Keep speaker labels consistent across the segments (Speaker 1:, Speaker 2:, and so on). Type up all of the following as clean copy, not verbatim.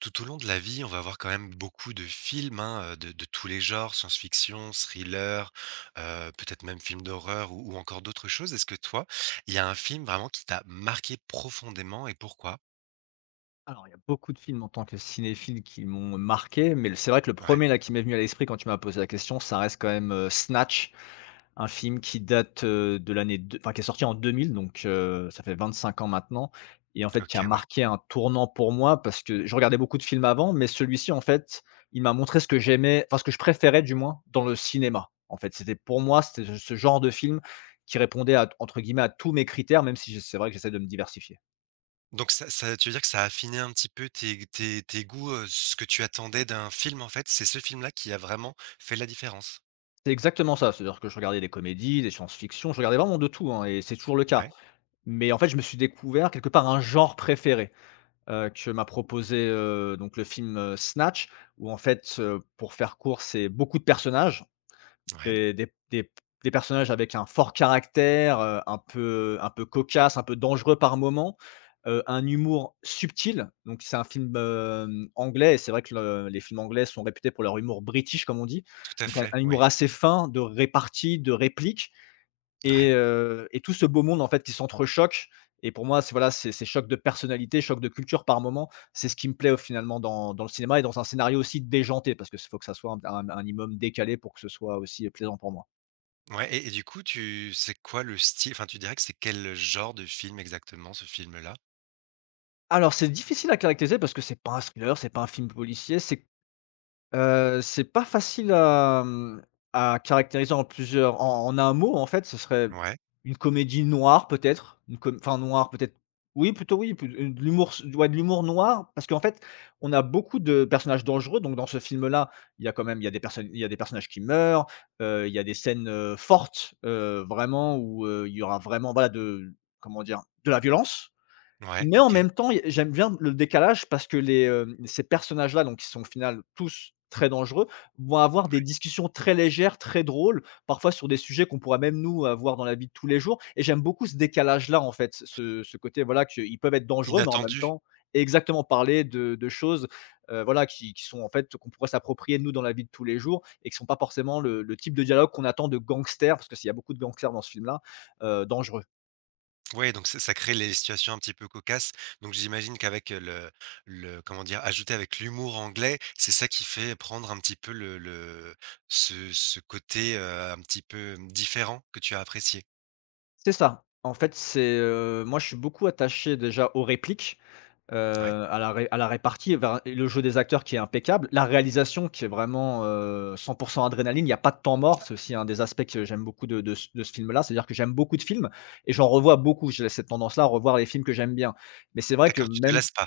Speaker 1: Tout au long de la vie, on va avoir quand même beaucoup de films hein, de tous les genres, science-fiction, thriller, peut-être même films d'horreur ou encore d'autres choses. Est-ce que toi, il y a un film vraiment qui t'a marqué profondément et pourquoi?
Speaker 2: Alors, il y a beaucoup de films en tant que cinéphile qui m'ont marqué, mais le c'est vrai que le
Speaker 1: Ouais,
Speaker 2: premier là qui m'est venu à l'esprit quand tu m'as posé la question, ça reste quand même, Snatch, un film qui date, de l'année deux enfin qui est sorti en 2000, donc ça fait 25 ans maintenant et en fait qui a
Speaker 1: ok, ouais.
Speaker 2: marqué un tournant pour moi parce que je regardais beaucoup de films avant, mais celui-ci en fait, il m'a montré ce que j'aimais, enfin ce que je préférais du moins dans le cinéma. En fait, c'était pour moi, c'était ce genre de film qui répondait à entre guillemets «à tous mes critères», même si je c'est vrai que j'essaie de me diversifier.
Speaker 1: Donc tu veux dire que ça a affiné un petit peu tes goûts, ce que tu attendais d'un film en fait, c'est ce film-là qui a vraiment fait la différence.
Speaker 2: C'est exactement ça, c'est-à-dire que je regardais des comédies, des science-fiction, je regardais vraiment de tout, hein, et c'est toujours le cas.
Speaker 1: Ouais,
Speaker 2: Mais en fait, je me suis découvert quelque part un genre préféré, que m'a proposé, donc le film, Snatch où en fait, pour faire court, c'est beaucoup de personnages,
Speaker 1: ouais,
Speaker 2: des des des des personnages avec un fort caractère, un peu cocasse, un peu dangereux par moment, un humour subtil. Donc c'est un film, anglais, et c'est vrai que le les films anglais sont réputés pour leur humour british comme on dit.
Speaker 1: tout à
Speaker 2: Donc un
Speaker 1: fait,
Speaker 2: un
Speaker 1: oui,
Speaker 2: humour assez fin, de répartie, de répliques,
Speaker 1: ouais.
Speaker 2: et tout ce beau monde en fait qui s'entrechoque, et pour moi, c'est voilà, c'est choc de personnalité, choc de culture par moment. C'est ce qui me plaît, finalement, dans le cinéma et dans un scénario aussi déjanté parce que s faut que ça soit un un minimum décalé pour que ce soit aussi plaisant pour moi.
Speaker 1: Ouais, et du coup, tu, c'est quoi le style, enfin, tu dirais que c'est quel genre de film exactement ce film-là?
Speaker 2: Alors c'est difficile à caractériser parce que c'est pas un thriller, c'est pas un film policier, c'est… c'est pas facile à, mmh, à caractériser en plusieurs, en un mot, en fait, ce serait
Speaker 1: Ouais,
Speaker 2: une comédie noire peut-être, une com enfin noire peut-être, oui, plutôt oui, plut de l'humour s ouais, de l'humour noir, parce qu'en fait, on a beaucoup de personnages dangereux donc dans ce film-là, il y a quand même il y a des personnages qui meurent, il y a des scènes, fortes, vraiment où, il y aura vraiment, voilà, de… comment dire? De la violence.
Speaker 1: ouais,
Speaker 2: Mais en
Speaker 1: OK.
Speaker 2: même temps, il y a j'aime bien le décalage parce que les, ces personnages-là, donc qui sont au final tous très dangereux, vont avoir des discussions très légères, très drôles, parfois sur des sujets qu'on pourrait même nous avoir dans la vie de tous les jours, et j'aime beaucoup ce décalage-là en fait, ce côté voilà, qu'ils peuvent être dangereux, mais en même
Speaker 1: Inattendu.
Speaker 2: temps exactement, parler de choses, voilà, qui sont en fait, qu'on pourrait s'approprier nous dans la vie de tous les jours et qui sont pas forcément le type de dialogue qu'on attend de gangsters, parce que s'il y a beaucoup de gangsters dans ce film-là, dangereux.
Speaker 1: Ouais, donc ça crée les situations un petit peu cocasses. Donc j'imagine qu'avec le comment dire? Ajouté avec l'humour anglais, c'est ça qui fait prendre un petit peu le ce côté, un petit peu différent que tu as apprécié.
Speaker 2: C'est ça. En fait, c'est, moi, je suis beaucoup attaché déjà aux répliques,
Speaker 1: Ouais,
Speaker 2: à la ré à la répartie, enfin, le jeu des acteurs qui est impeccable, la réalisation qui est vraiment, 100 adrénaline, il y a pas de temps mort. C'est aussi un des aspects que j'aime beaucoup de ce film-là. C'est-à-dire que j'aime beaucoup de films et j'en revois beaucoup. J'ai cette tendance-là à revoir les films que j'aime bien. Mais c'est vrai que
Speaker 1: d'accord, tu te
Speaker 2: même…
Speaker 1: lasses pas,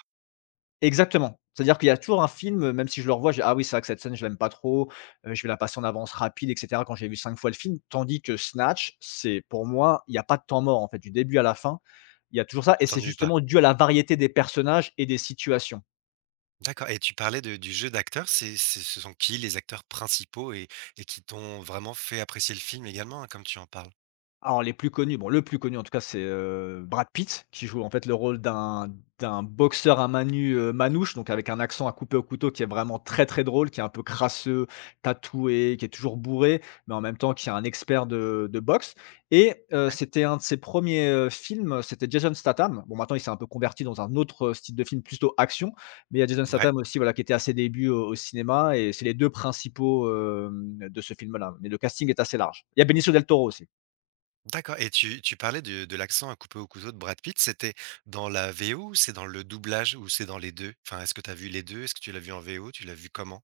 Speaker 2: Exactement. C'est-à-dire qu'il y a toujours un film, même si je le revois, je dis: «Ah oui, c'est vrai que cette scène, je l'aime pas trop, je vais la passer en avance rapide» et cetera, quand j'ai vu 5 fois le film. Tandis que Snatch, c'est pour moi, il y a pas de temps mort, en fait, du début à la fin, il y a toujours ça,
Speaker 1: tu
Speaker 2: et c'est
Speaker 1: t'ennuies pas.
Speaker 2: justement dû à la variété des personnages et des situations.
Speaker 1: D'accord et tu parlais de du jeu d'acteurs, c'est ce sont qui les acteurs principaux et qui t'ont vraiment fait apprécier le film également, hein, comme tu en parles?
Speaker 2: Alors les plus connus, bon le plus connu en tout cas c'est, Brad Pitt, qui joue en fait le rôle d'un boxeur à mains nues, manouche, donc avec un accent à couper au couteau qui est vraiment très, très drôle, qui est un peu crasseux, tatoué, qui est toujours bourré, mais en même temps qui est un expert de boxe,
Speaker 1: Ouais,
Speaker 2: c'était un de ses premiers ers films, c'était Jason Statham. Bon maintenant il s'est un peu converti dans un autre, style de film plutôt action, mais il y a Jason
Speaker 1: ouais.
Speaker 2: Statham aussi, voilà, qui était à ses débuts au cinéma, et c'est les 2 principaux, de ce film là, mais le casting est assez large. Il y a Benicio del Toro aussi.
Speaker 1: D'accord et tu parlais de l'accent à couper au couteau de Brad Pitt, c'était dans la VO ou c'est dans le doublage ou c'est dans les deux? Enfin, est-ce que tu as vu les deux? Est-ce que tu l'as vu en VO? Tu l'as vu comment?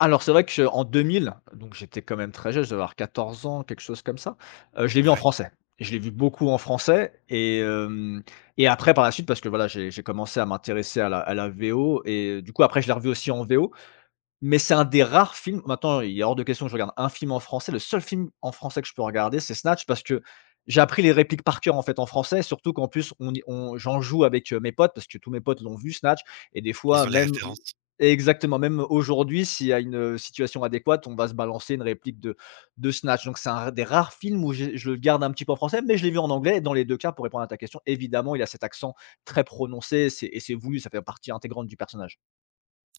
Speaker 2: Alors c'est vrai qu'en 2000, donc j'étais quand même très jeune, je devais avoir 14 ans, quelque chose comme ça, je l'ai vu en
Speaker 1: Ouais,
Speaker 2: français. Je l'ai vu beaucoup en français, et après par la suite parce que voilà, j'ai commencé à m'intéresser à la VO, et du coup après je l'ai revu aussi en VO, mais c'est un des rares films, maintenant il est hors de question que je regarde un film en français. Le seul film en français que je peux regarder, c'est Snatch, parce que j'ai appris les répliques par cœur, en fait, en français. Surtout qu'en plus, on y on j'en joue avec, mes potes, parce que tous mes potes l'ont vu, Snatch, et des
Speaker 1: ils
Speaker 2: fois
Speaker 1: ont les
Speaker 2: même…
Speaker 1: références?
Speaker 2: exactement, même aujourd'hui, s'il y a une, situation adéquate, on va se balancer une réplique de Snatch. Donc c'est un des rares films où j'ai je le garde un petit peu en français, mais je l'ai vu en anglais, et dans les 2 cas, pour répondre à ta question, évidemment, il a cet accent très prononcé, c'est et c'est voulu, ça fait partie intégrante du personnage.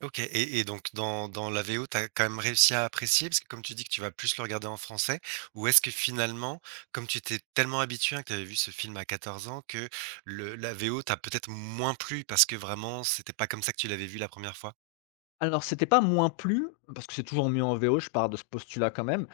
Speaker 1: OK et donc dans la VO, tu as quand même réussi à apprécier? Parce que comme tu dis que tu vas plus le regarder en français, ou est-ce que finalement, comme tu t'es tellement habitué, hein, que tu avais vu ce film à 14 ans, que le la VO t'a peut-être moins plu parce que vraiment c'était pas comme ça que tu l'avais vu la première fois?
Speaker 2: Alors, c'était pas moins plus, parce que c'est toujours mieux en VO, je pars de ce postulat quand même,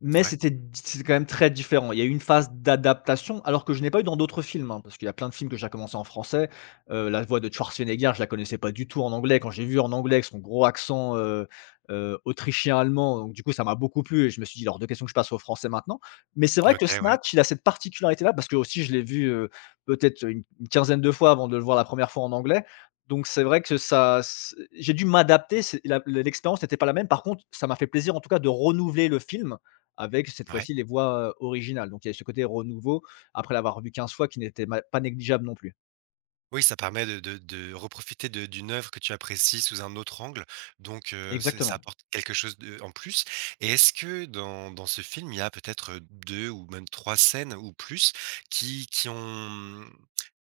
Speaker 2: mais
Speaker 1: Ouais.
Speaker 2: c'était quand même très différent. Il y a eu une phase d'adaptation, alors que je n'ai pas eu dans d'autres films, hein, parce qu'il y a plein de films que j'ai commencé en français. La voix de Schwarzenegger, je la connaissais pas du tout en anglais. Quand j'ai vu en anglais avec son gros accent, autrichien-allemand, donc du coup, ça m'a beaucoup plu et je me suis dit: «alors est hors de question que je passe au français maintenant». Mais c'est vrai que
Speaker 1: OK, ouais.
Speaker 2: Snatch, il a cette particularité-là, parce que aussi je l'ai vu, peut-être une 15aine de fois avant de le voir la première fois en anglais. Donc c'est vrai que ça c'est j'ai dû m'adapter, c'est la l'expérience n'était pas la même. Par contre, ça m'a fait plaisir en tout cas de renouveler le film avec cette
Speaker 1: Ouais.
Speaker 2: fois-ci les voix, originales. Donc il y a ce côté renouveau après l'avoir vu 15 fois qui n'était ma pas négligeable non plus.
Speaker 1: Oui, ça permet de reprofiter de d'une œuvre que tu apprécies sous un autre angle, donc c'est, ça
Speaker 2: Exactement.
Speaker 1: apporte quelque chose de en plus. Et est-ce que dans ce film, il y a peut-être 2 ou même 3 scènes ou plus qui ont, mmh,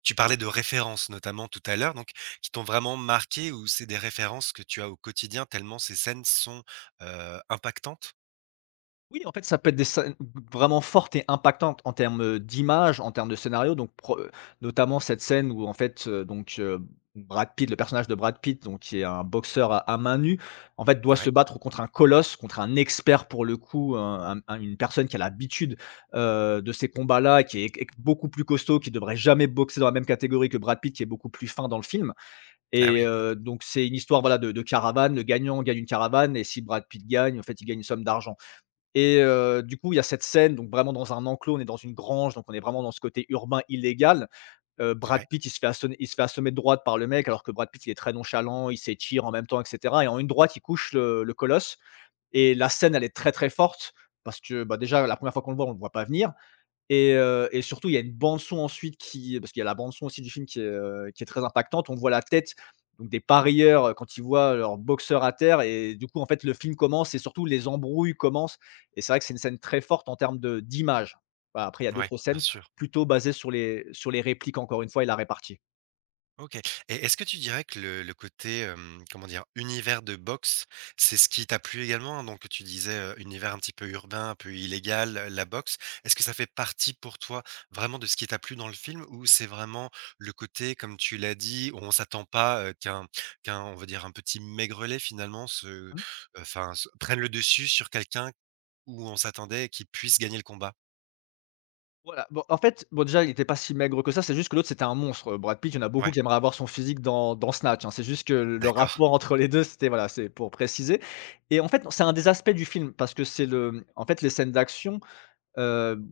Speaker 1: tu parlais de références notamment tout à l'heure, donc qui t'ont vraiment marqué, ou c'est des références que tu as au quotidien tellement ces scènes sont, impactantes?
Speaker 2: Oui, en fait, ça peut être des scènes vraiment fortes et impactantes en termes d'image, en termes de scénario, donc pro notamment cette scène où en fait, donc, Brad Pitt, le personnage de Brad Pitt, donc qui est un boxeur à mains nues, en fait, doit
Speaker 1: Ouais.
Speaker 2: se battre contre un colosse, contre un expert pour le coup, une personne qui a l'habitude, de ces combats-là, qui est q beaucoup plus costaud, qui devrait jamais boxer dans la même catégorie que Brad Pitt, qui est beaucoup plus fin dans le film.
Speaker 1: Ah
Speaker 2: Et
Speaker 1: oui.
Speaker 2: donc c'est une histoire, voilà, de caravane. Le gagnant gagne une caravane et si Brad Pitt gagne, en fait, il gagne une somme d'argent, du coup, il y a cette scène, donc vraiment dans un enclos, on est dans une grange, donc on est vraiment dans ce côté urbain illégal. Brad
Speaker 1: Ouais.
Speaker 2: Pitt, il se fait assommer de droite par le mec, alors que Brad Pitt, il est très nonchalant, il s'étire en même temps et cetera, et en une droite, il couche le colosse, et la scène, elle est très, très forte parce que, bah, déjà, la première fois qu'on le voit, on ne le voit pas venir, et surtout, il y a une bande son ensuite qui parce qu'il y a la bande son aussi du film qui est très impactante. On voit la tête donc des parieurs, quand ils voient leur boxeur à terre et du coup, en fait, le film commence et surtout les embrouilles commencent et c'est vrai que c'est une scène très forte en termes de d'image. Voilà, après il y a
Speaker 1: Ouais,
Speaker 2: d'autres
Speaker 1: bien
Speaker 2: scènes
Speaker 1: sûr.
Speaker 2: plutôt basées sur les répliques encore une fois et la répartie.
Speaker 1: OK. Et est-ce que tu dirais que le côté, hem, comment dire? Univers de boxe, c'est ce qui t'a plu également? Hein? Donc tu disais, univers un petit peu urbain, un peu illégal, la boxe. Est-ce que ça fait partie pour toi vraiment de ce qui t'a plu dans le film? Ou c'est vraiment le côté, comme tu l'as dit, où on s'attend pas, qu'un, on va dire, un petit maigrelet finalement se
Speaker 2: Mmh.
Speaker 1: enfin, se prenne le dessus sur quelqu'un où on s'attendait qu'il puisse gagner le combat?
Speaker 2: Voilà, bon, en fait, bon, déjà, il était pas si maigre que ça, c'est juste que l'autre, c'était un monstre. Brad Pitt, il y en a beaucoup
Speaker 1: Ouais,
Speaker 2: qui aimeraient avoir son physique dans Snatch, hein. C'est juste que le
Speaker 1: d'accord,
Speaker 2: rapport entre les 2, c'était voilà, c'est pour préciser et en fait, c'est un des aspects du film parce que c'est le, mmh, en fait, les scènes d'action, heu,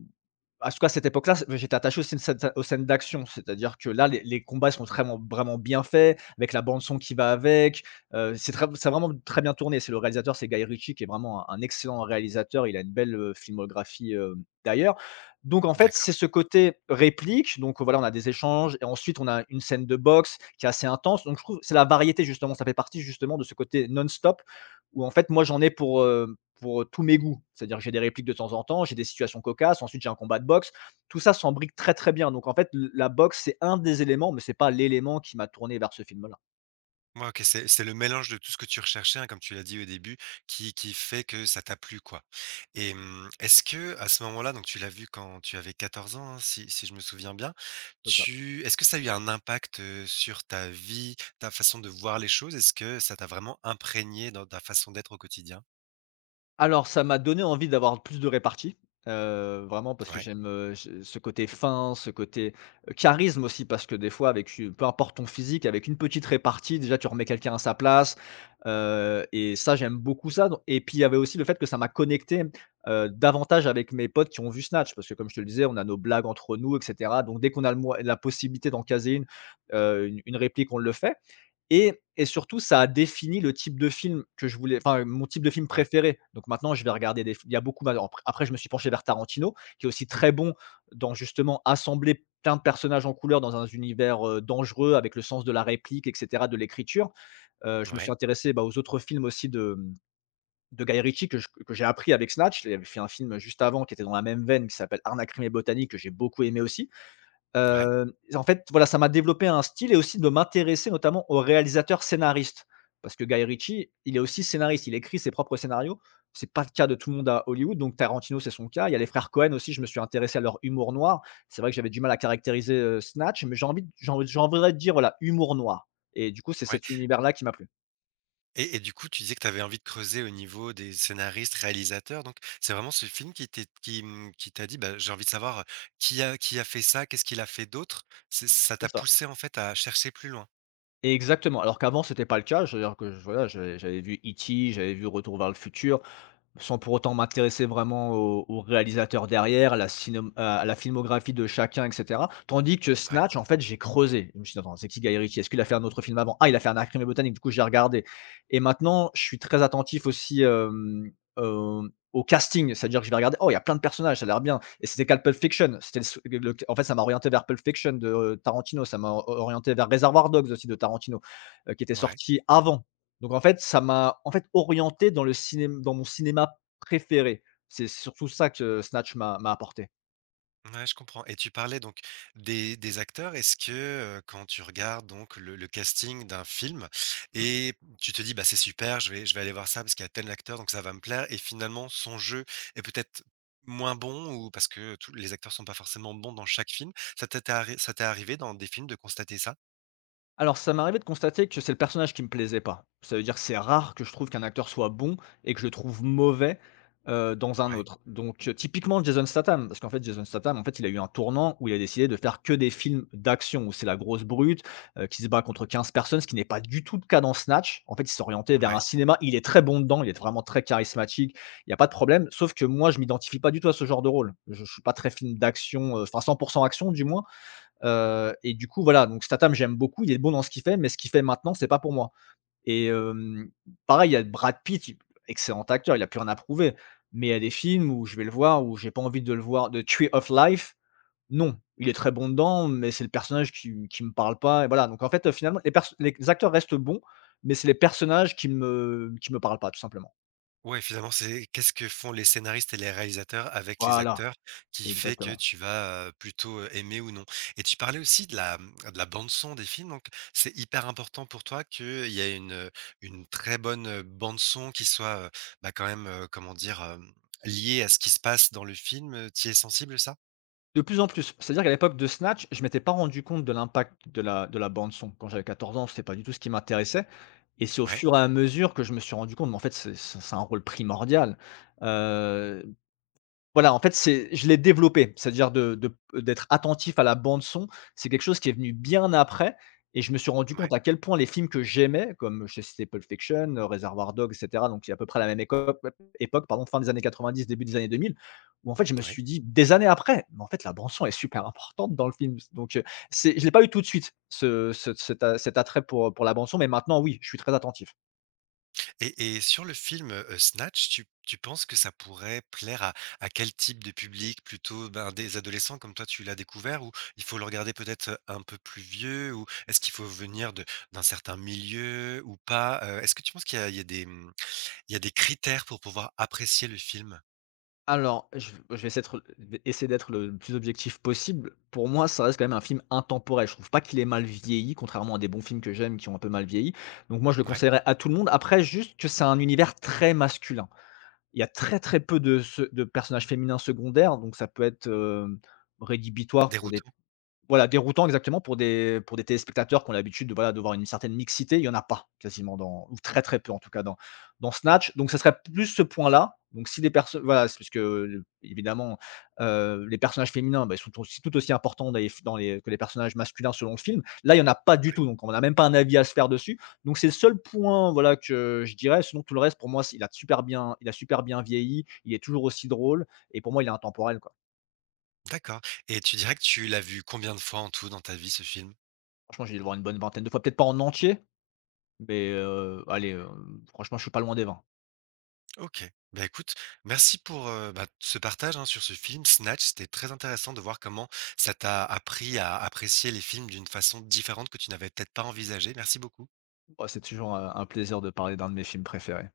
Speaker 2: en tout cas, à cette époque-là, c j'étais attaché aux scènes d'action. C'est-à-dire que là, les combats sont vraiment vraiment bien faits, avec la bande son qui va avec. C'est très c'est vraiment très bien tourné. C'est le réalisateur, c'est Guy Ritchie, qui est vraiment un excellent réalisateur. Il a une belle, filmographie, d'ailleurs. Donc en fait, c'est
Speaker 1: d'accord.
Speaker 2: ce côté réplique, donc voilà, on a des échanges et ensuite on a une scène de boxe qui est assez intense. Donc je trouve que c'est la variété justement, ça fait partie justement de ce côté non-stop où en fait, moi, j'en ai pour, tous mes goûts. C'est-à-dire que j'ai des répliques de temps en temps, j'ai des situations cocasses, ensuite j'ai un combat de boxe. Tout ça s'embrique très, très bien. Donc en fait, l la boxe, c'est un des éléments, mais c'est pas l'élément qui m'a tourné vers ce film-là,
Speaker 1: Ouais, OK, c'est le mélange de tout ce que tu recherchais, hein, comme tu l'as dit au début, qui fait que ça t'a plu, quoi. Et mmh, est-ce que à ce moment-là, donc tu l'as vu quand tu avais 14 ans, hein, si si je me souviens bien,
Speaker 2: comme ça.
Speaker 1: tu, est-ce que ça a eu un impact, sur ta vie, ta façon de voir les choses? Est-ce que ça t'a vraiment imprégné dans ta façon d'être au quotidien?
Speaker 2: Alors, ça m'a donné envie d'avoir plus de répartie, vraiment parce que
Speaker 1: Ouais,
Speaker 2: j'aime, ce côté fin, ce côté, charisme aussi parce que des fois avec u peu importe ton physique, avec une petite répartie, déjà tu remets quelqu'un à sa place, et ça j'aime beaucoup ça don et puis il y avait aussi le fait que ça m'a connecté, davantage avec mes potes qui ont vu Snatch parce que comme je te le disais, on a nos blagues entre nous et cetera donc dès qu'on a le moy la possibilité d'en caser une, une réplique, on le fait et surtout, ça a défini le type de film que je voulais enfin, mon type de film
Speaker 1: ouais,
Speaker 2: préféré. Donc maintenant, je vais regarder des il y a beaucoup après, je me suis penché vers Tarantino, qui est aussi très bon dans justement assembler plein de personnages en couleur dans un univers, dangereux avec le sens de la réplique et cetera, de l'écriture. Je me suis
Speaker 1: ouais,
Speaker 2: intéressé, aux autres films aussi de, mmh, de Guy Ritchie que j'ai appris avec Snatch. Il avait fait un film juste avant qui était dans la même veine qui s'appelle Arnaque, Crime et botanique que j'ai beaucoup aimé aussi.
Speaker 1: ouais,
Speaker 2: Heu, En fait, voilà, ça m'a développé un style et aussi de m'intéresser notamment aux réalisateurs scénaristes. Parce que Guy Ritchie, il est aussi scénariste, il écrit ses propres scénarios. C'est pas le cas de tout le monde à Hollywood, donc Tarantino, c'est son cas. Il y a les frères Cohen aussi, je me suis intéressé à leur humour noir. C'est vrai que j'avais du mal à caractériser, Snatch, mais j'ai envie de dire, voilà, humour noir et du coup, c'est
Speaker 1: ouais.
Speaker 2: cet univers-là qui m'a plu.
Speaker 1: Et du coup, tu disais que tu avais envie de creuser au niveau des scénaristes, réalisateurs, donc c'est vraiment ce film qui t'est qui, mmh, qui t'a dit: «Bah, j'ai envie de savoir, qui a fait ça? Qu'est-ce qu'il a fait d'autre?» C'est, ça
Speaker 2: C'est
Speaker 1: t'a
Speaker 2: ça.
Speaker 1: poussé, en fait, à chercher plus loin?
Speaker 2: Exactement, alors qu'avant, c'était pas le cas. C'est-à-dire que j'avais vu E.T, j'avais vu Retour vers le futur, sans pour autant m'intéresser vraiment au réalisateur derrière, la cinom à la filmographie de chacun et cetera. Tandis que
Speaker 1: Ouais,
Speaker 2: Snatch, en fait, j'ai creusé. Je me suis dit: «Attends, c'est qui Guy Ritchie? Est-ce qu'il a fait un autre film avant? Ah, il a fait un Anatomie Botanique», du coup, j'ai regardé et maintenant, je suis très attentif aussi, au casting. C'est-à-dire que je vais regarder: «Oh, il y a plein de personnages, ça a l'air bien» et c'était qu'à Pulp Fiction. C'était le s le En fait, ça m'a orienté vers Pulp Fiction de Tarantino, ça m'a orienté vers Reservoir Dogs aussi de Tarantino, qui était
Speaker 1: ouais.
Speaker 2: sorti avant. Donc en fait, ça m'a, en fait, orienté dans le cinéma dans mon cinéma préféré. C'est surtout ça que Snatch m'a apporté.
Speaker 1: Ouais, je comprends. Et tu parlais donc des acteurs. Est-ce que, quand tu regardes donc le casting d'un film, et tu te dis: «Bah, c'est super, je vais aller voir ça parce qu'il y a tel acteur donc ça va me plaire», et finalement son jeu est peut-être moins bon, ou parce que tous les acteurs sont pas forcément bons dans chaque film. Ça t'est arrivé dans des films de constater ça?
Speaker 2: Alors, ça m'est arrivé de constater que c'est le personnage qui me plaisait pas. Ça veut dire que c'est rare que je trouve qu'un acteur soit bon et que je le trouve mauvais, dans un
Speaker 1: Ouais,
Speaker 2: autre. Donc, typiquement Jason Statham, parce qu'en fait Jason Statham, en fait, il a eu un tournant où il a décidé de faire que des films d'action, où c'est la grosse brute, qui se bat contre 15 personnes, ce qui n'est pas du tout le cas dans Snatch. En fait, il s'est orienté vers un
Speaker 1: ouais.
Speaker 2: cinéma il est très bon dedans, il est vraiment très charismatique, il y a pas de problème, sauf que moi, je m'identifie pas du tout à ce genre de rôle. Je suis pas très film d'action, enfin 100 action du moins, et du coup, voilà, donc Statham, j'aime beaucoup, il est bon dans ce qu'il fait, mais ce qu'il fait maintenant, c'est pas pour moi et pareil, il y a Brad Pitt, il excellent acteur, il a plus rien à prouver, mais il y a des films où je vais le voir, où j'ai pas envie de le voir de Tree of Life, non, il est très bon dedans, mais c'est le personnage qui me parle pas et voilà, donc en fait, finalement, les acteurs restent bons, mais c'est les personnages qui me parlent pas, tout simplement.
Speaker 1: Ouais, finalement, c'est qu'est-ce que font les scénaristes et les réalisateurs avec les
Speaker 2: Voilà,
Speaker 1: acteurs qui fait que
Speaker 2: exactement.
Speaker 1: tu vas, plutôt, aimer ou non? Et tu parlais aussi de la, mmh, de la bande son des films, donc c'est hyper important pour toi qu'il y ait une très bonne bande son qui soit, bah, quand même, comment dire? Hem, liée à ce qui se passe dans le film, tu y es sensible ça?
Speaker 2: De plus en plus. C'est-à-dire qu'à l'époque de Snatch, je m'étais pas rendu compte de l'impact de la bande son. Quand j'avais 14 ans, c'était pas du tout ce qui m'intéressait et c'est au
Speaker 1: Ouais,
Speaker 2: fur et à mesure que je me suis rendu compte, mais en fait, c'est un rôle primordial. Heu, voilà, en fait, c'est je l'ai développé, c'est-à-dire de d'être attentif à la bande son. C'est quelque chose qui est venu bien après et je me suis rendu
Speaker 1: ouais,
Speaker 2: compte à quel point les films que j'aimais, comme je t'ai Pulp Fiction, Reservoir Dogs et cetera, donc il y a à peu près la même écope époque, pardon, fin des années 90, début des années 2000, où en fait, je me
Speaker 1: ouais.
Speaker 2: suis dit des années après: «Mais en fait, la bande son est super importante dans le film». Donc c'est je l'ai pas eu tout de suite ce cet attrait pour la bande son, mais maintenant oui, je suis très attentif.
Speaker 1: Et sur le film, Snatch, tu penses que ça pourrait plaire à quel type de public? Plutôt, ben, des adolescents comme toi tu l'as découvert, ou il faut le regarder peut-être un peu plus vieux? Ou est-ce qu'il faut venir de d'un certain milieu ou pas? Est-ce que tu penses qu'il y a il y a des, mmh, il y a des critères pour pouvoir apprécier le film?
Speaker 2: Alors, je vais essayer d'être le plus objectif possible. Pour moi, ça reste quand même un film intemporel. Je trouve pas qu'il est mal vieilli, contrairement à des bons films que j'aime qui ont un peu mal vieilli. Donc moi, je le
Speaker 1: Ouais.
Speaker 2: conseillerais à tout le monde. Après, juste que c'est un univers très masculin. Il y a très, très peu de personnages féminins secondaires, donc ça peut être, rédhibitoire pour des
Speaker 1: Déroutant?
Speaker 2: voilà, déroutant exactement pour des téléspectateurs qui ont l'habitude de, voilà, de voir une certaine mixité, il y en a pas quasiment dans ou très, très peu en tout cas dans Snatch, donc ça serait plus ce point-là. Donc si des personnes voilà, c'est parce que, évidemment, les personnages féminins, bah, ils sont aussi tout aussi importants dans les personnages masculins selon le film. Là, il y en a pas du
Speaker 1: Oui,
Speaker 2: tout, donc on n'a même pas un avis à se faire dessus. Donc c'est le seul point, voilà, que je dirais, sinon tout le reste pour moi, c'est il a super bien vieilli, il est toujours aussi drôle et pour moi il est intemporel, quoi.
Speaker 1: d'accord. Et tu dirais que tu l'as vu combien de fois en tout dans ta vie, ce film?
Speaker 2: Franchement, j'ai dû le voir une bonne vingtaine de fois, peut-être pas en entier. Mais, allez, franchement, je suis pas loin des 20.
Speaker 1: OK. Bah, écoute, merci pour, bah, ce partage, hein, sur ce film Snatch. C'était très intéressant de voir comment ça t'a appris à apprécier les films d'une façon différente que tu n'avais peut-être pas envisagée. Merci beaucoup.
Speaker 2: Bah, c'est toujours, un plaisir de parler d'un de mes films préférés.